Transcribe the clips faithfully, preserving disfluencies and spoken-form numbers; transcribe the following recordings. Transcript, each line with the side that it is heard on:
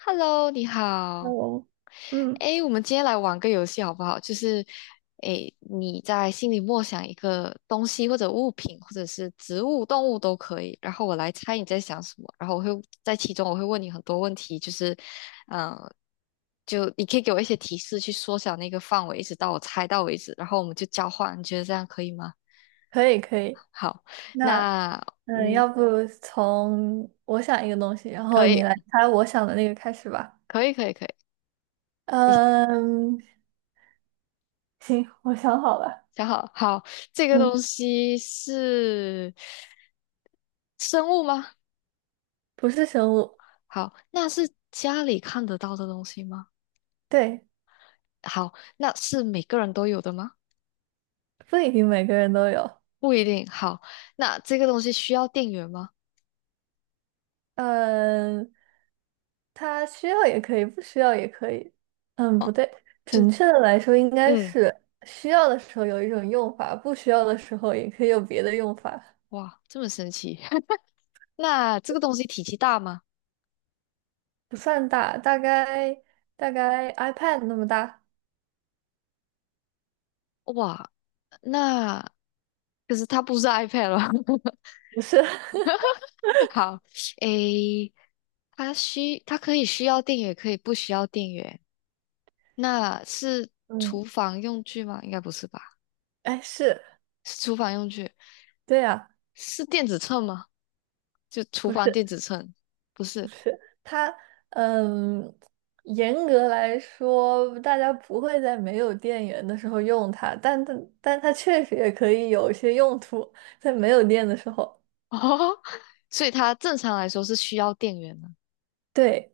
left: Hello，你
right: 那
left: 好。
right: 我，嗯，
left: 诶，我们今天来玩个游戏好不好？就是，诶，你在心里默想一个东西或者物品，或者是植物、动物都可以，然后我来猜你在想什么，然后我会在其中我会问你很多问题，就是，嗯、就你可以给我一些提示去缩小那个范围，一直到我猜到为止，然后我们就交换，你觉得这样可以吗？
right: 可以可以。
left: 好，
right: 那
left: 那
right: 嗯，
left: 嗯，
right: 要不从我想一个东西，然后
left: 可
right: 你
left: 以，
right: 来猜我想的那个开始吧。
left: 可以，可以，可以。
right: 嗯，行，我想好了。
left: 想好，好，这个东
right: 嗯，
left: 西是生物吗？
right: 不是生物。
left: 好，那是家里看得到的东西吗？
right: 对，
left: 好，那是每个人都有的吗？
right: 不一定每个人都有。
left: 不一定。好，那这个东西需要电源吗？
right: 嗯，它需要也可以，不需要也可以。嗯，不
left: 哦，
right: 对，
left: 就
right: 准确的来说应该
left: 嗯，
right: 是需要的时候有一种用法，不需要的时候也可以有别的用法。
left: 哇，这么神奇。那这个东西体积大吗？
right: 不算大，大概大概 iPad 那么大，
left: 哇，那可是它不是 iPad 了。
right: 不是。
left: 好，诶，它需它可以需要电源，也可以不需要电源。那是
right: 嗯，
left: 厨房用具吗？应该不是吧？
right: 哎，是，
left: 是厨房用具，
right: 对呀，
left: 是电子秤吗？就厨
right: 不
left: 房
right: 是，
left: 电子秤，不
right: 不
left: 是
right: 是，它，嗯，严格来说，大家不会在没有电源的时候用它，但但但它确实也可以有一些用途，在没有电的时候。
left: 哦，所以它正常来说是需要电源的。
right: 对，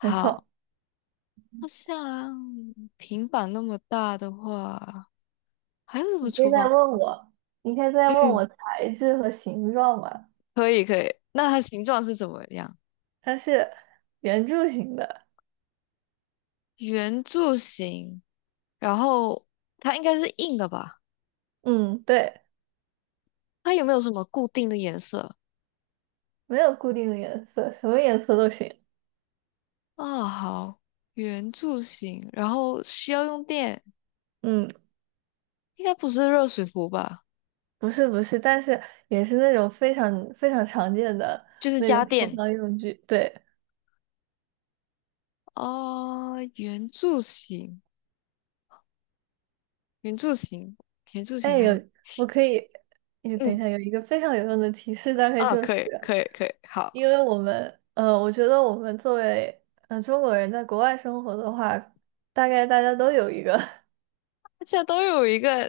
right: 没错。
left: 那像平板那么大的话，还有什么
right: 你可以
left: 厨
right: 再
left: 房？
right: 问我，你可以再问
left: 嗯，
right: 我材质和形状嘛？
left: 可以可以。那它形状是怎么样？
right: 它是圆柱形的。
left: 圆柱形，然后它应该是硬的吧？
right: 嗯，对。
left: 它有没有什么固定的颜色？
right: 没有固定的颜色，什么颜色都行。
left: 啊，好，圆柱形，然后需要用电，
right: 嗯，
left: 应该不是热水壶吧？
right: 不是不是，但是也是那种非常非常常见的
left: 就是
right: 那种
left: 家
right: 厨
left: 电。
right: 房用具。对，
left: 哦，圆柱形，圆柱形，圆柱形
right: 哎，
left: 还，
right: 有我可以，也等一下
left: 嗯，
right: 有一个非常有用的提示，大概
left: 啊，
right: 就
left: 可
right: 是
left: 以，可以，可以，
right: 因
left: 好，
right: 为我们，呃，我觉得我们作为呃中国人在国外生活的话，大概大家都有一个。
left: 大家都有一个，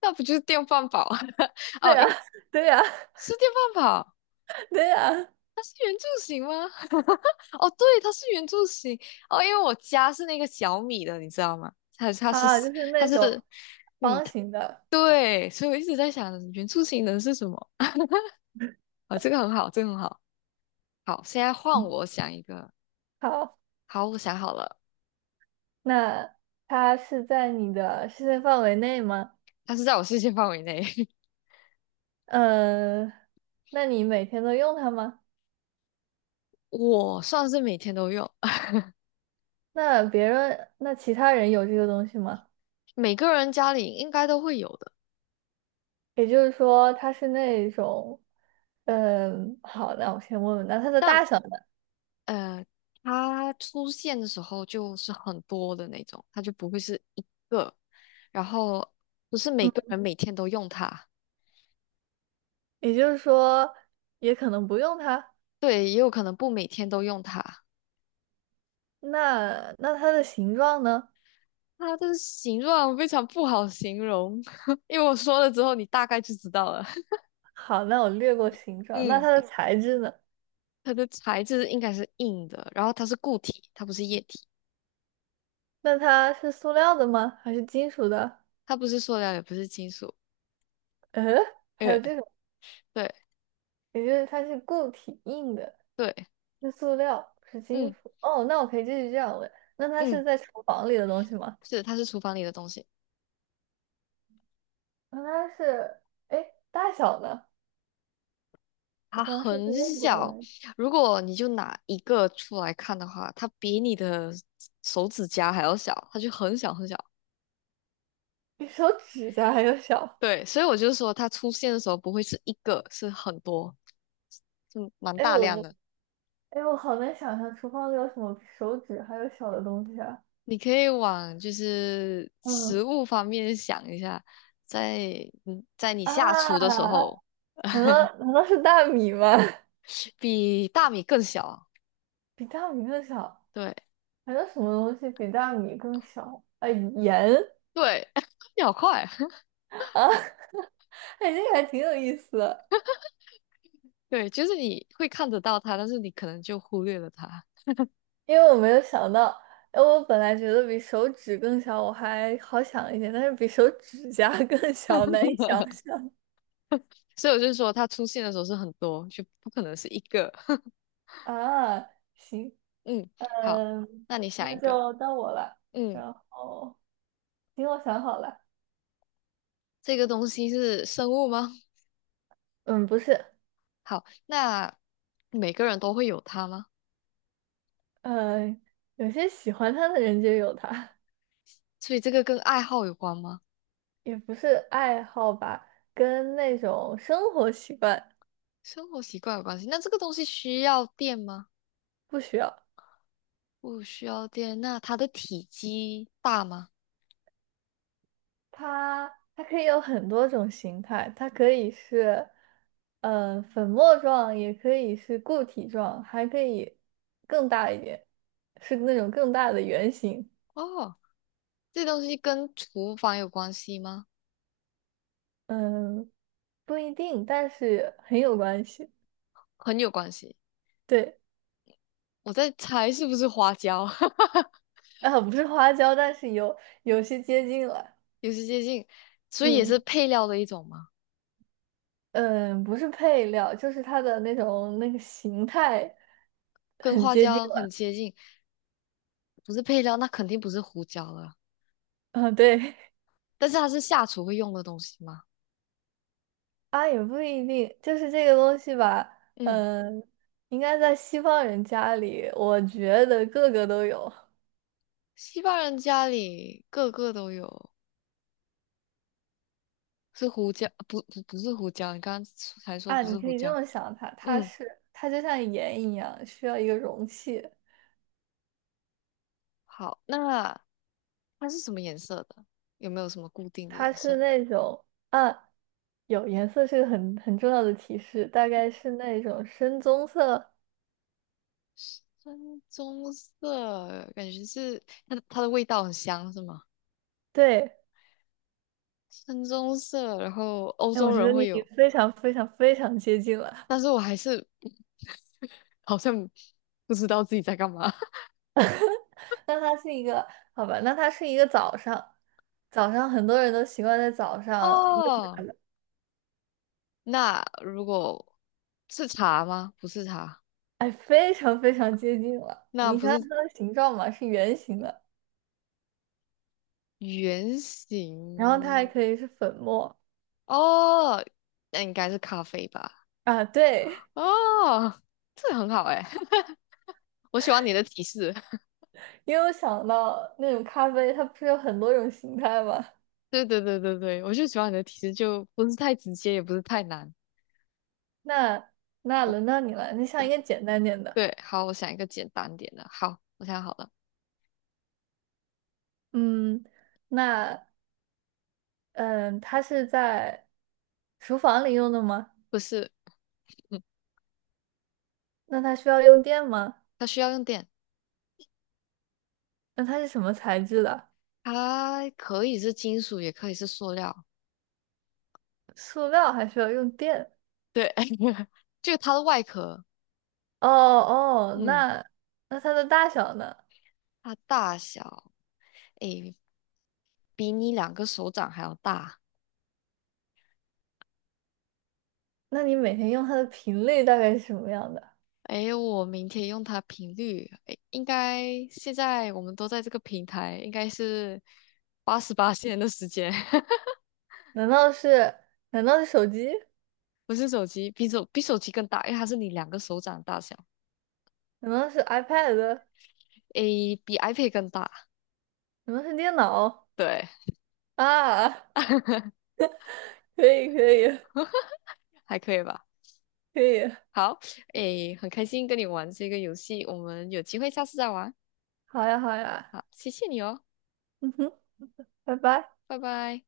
left: 那不就是电饭煲？
right: 对
left: 哦，
right: 呀，
left: 应
right: 对呀，
left: 是电饭煲，
right: 对呀。
left: 它是圆柱形吗？哦，对，它是圆柱形。哦，因为我家是那个小米的，你知道吗？它 它是
right: 啊，就是
left: 它
right: 那种
left: 是，嗯，
right: 方形的。
left: 对，所以我一直在想原住型人是什么啊？这个很好，这个很好。好，现在换
right: 嗯，
left: 我想一个。
right: 好。
left: 好，我想好了，
right: 那它是在你的视线范围内吗？
left: 它是在我视线范围内，
right: 嗯，那你每天都用它吗？
left: 我算是每天都用，
right: 那别人，那其他人有这个东西吗？
left: 每个人家里应该都会有的。
right: 也就是说，它是那种，嗯，好，那我先问问，那它的
left: 但
right: 大小呢？
left: 呃，它出现的时候就是很多的那种，它就不会是一个，然后不是每个人每天都用它，
right: 也就是说，也可能不用它。
left: 对，也有可能不每天都用它。
right: 那那它的形状呢？
left: 它的形状非常不好形容，因为我说了之后，你大概就知道了。
right: 好，那我略 过形状。那
left: 嗯，
right: 它的材质呢？
left: 它的材质应该是硬的，然后它是固体，它不是液体，
right: 那它是塑料的吗？还是金属的？
left: 它不是塑料，也不是金属。
right: 呃，还
left: 呃，
right: 有这种，
left: 对
right: 也就是它是固体硬的。
left: 对，
right: 是塑料，是金
left: 嗯
right: 属。哦，那我可以继续这样问，那它
left: 嗯，
right: 是在厨房里的东西吗？
left: 是，它是厨房里的东西，
right: 那它是，哎，大小呢？我
left: 它
right: 刚刚是不是
left: 很
right: 问过了来
left: 小。
right: 着。
left: 如果你就拿一个出来看的话，它比你的手指甲还要小，它就很小很小。
right: 比手指甲还要小。
left: 对，所以我就说它出现的时候不会是一个，是很多，是 蛮
right: 哎，
left: 大
right: 我
left: 量
right: 不，
left: 的。
right: 哎，我好难想象厨房里有什么比手指还有小的东西啊。
left: 你可以往就是
right: 嗯
left: 食物方面想一下，在嗯，在你下厨的时
right: 啊，
left: 候，
right: 难道难道是大米吗？
left: 比大米更小啊，
right: 比大米更小，
left: 对
right: 还有什么东西比大米更小？啊，盐。
left: 对，秒快，
right: 啊，哎，这个还挺有意思的。
left: 对，就是你会看得到它，但是你可能就忽略了它，
right: 因为我没有想到，哎，我本来觉得比手指更小，我还好想一点，但是比手指甲 更小，难以想 象
left: 所以我就说它出现的时候是很多，就不可能是一个。
right: 啊。行。
left: 嗯，好，
right: 嗯，
left: 那你想
right: 那
left: 一个，
right: 就到我了。
left: 嗯，
right: 然后，行，我想好了。
left: 这个东西是生物吗？
right: 嗯，不是。
left: 好，那每个人都会有它吗？
right: 嗯，有些喜欢他的人就有他，
left: 所以这个跟爱好有关吗？
right: 也不是爱好吧，跟那种生活习惯
left: 生活习惯有关系。那这个东西需要电吗？
right: 不需要。
left: 不需要电。那它的体积大吗？
right: 它它可以有很多种形态，它可以是呃粉末状，也可以是固体状，还可以更大一点，是那种更大的圆形。
left: 哦，这东西跟厨房有关系吗？
right: 嗯，不一定，但是很有关系。
left: 很有关系。
right: 对，
left: 我在猜是不是花椒，
right: 啊，不是花椒，但是有有些接近了。
left: 有些接近，所以也是
right: 嗯
left: 配料的一种嘛，
right: 嗯，不是配料，就是它的那种那个形态
left: 跟
right: 很
left: 花
right: 接近
left: 椒很
right: 了。
left: 接近。不是配料，那肯定不是胡椒了。
right: 啊，对。
left: 但是它是下厨会用的东西吗？
right: 啊，也不一定，就是这个东西吧。
left: 嗯，
right: 嗯，应该在西方人家里，我觉得个个都有
left: 西方人家里个个都有，是胡椒，不不不是胡椒，你刚刚才说
right: 啊。
left: 不
right: 你
left: 是
right: 可
left: 胡
right: 以这
left: 椒。
right: 么想它，它
left: 嗯。
right: 是它就像盐一样，需要一个容器。
left: 好，那它是什么颜色的？有没有什么固定的
right: 它
left: 颜
right: 是
left: 色？
right: 那种啊，有颜色是个很很重要的提示，大概是那种深棕色。
left: 深棕色，感觉是它的它的味道很香，是吗？
right: 对，
left: 深棕色，然后欧
right: 哎，我
left: 洲
right: 觉
left: 人
right: 得你
left: 会
right: 已
left: 有，
right: 经非常非常非常接近了。
left: 但是我还是 好像不知道自己在干嘛。
right: 那它是一个，好吧，那它是一个早上，早上很多人都习惯在早 上。
left: 哦，那如果是茶吗？不是茶，
right: 哎，非常非常接近了。
left: 那
right: 你
left: 不
right: 想想
left: 是
right: 它的形状嘛，是圆形的，
left: 圆
right: 然后它还
left: 形
right: 可以是粉末
left: 哦，那应该是咖啡吧？
right: 啊。对，
left: 哦，这很好哎，我喜欢你的提示。
right: 因为我想到那种咖啡，它不是有很多种形态吗？
left: 对对对对对，我就喜欢你的提示，就不是太直接，也不是太难。
right: 那那
left: 我
right: 轮到你了，你想一
left: 我
right: 个简单点的。
left: 对，好，我想一个简单点的。好，我想好了，
right: 嗯，那嗯，它是在厨房里用的吗？
left: 不是，
right: 那它需要用电吗？
left: 它需要用电，
right: 那它是什么材质的？
left: 它可以是金属，也可以是塑料。
right: 塑料还需要用电？
left: 对，就它的外壳，
right: 哦哦，
left: 嗯，
right: 那那它的大小呢？
left: 它大小，诶，比你两个手掌还要大。
right: 那你每天用它的频率大概是什么样的？
left: 诶，我明天用它频率，诶，应该现在我们都在这个平台，应该是八十八线的时间。
right: 难道是难道是手机？
left: 不是手机，比手比手机更大，因为它是你两个手掌大小，
right: 难道是 iPad？
left: 诶，比 iPad 更大，
right: 难道是电脑？
left: 对，
right: 啊，可以可以
left: 还可以吧？
right: 可以，
left: 好，诶，很开心跟你玩这个游戏，我们有机会下次再玩。
right: 好呀好呀，
left: 好，谢谢你哦，
right: 嗯哼，拜拜。
left: 拜拜。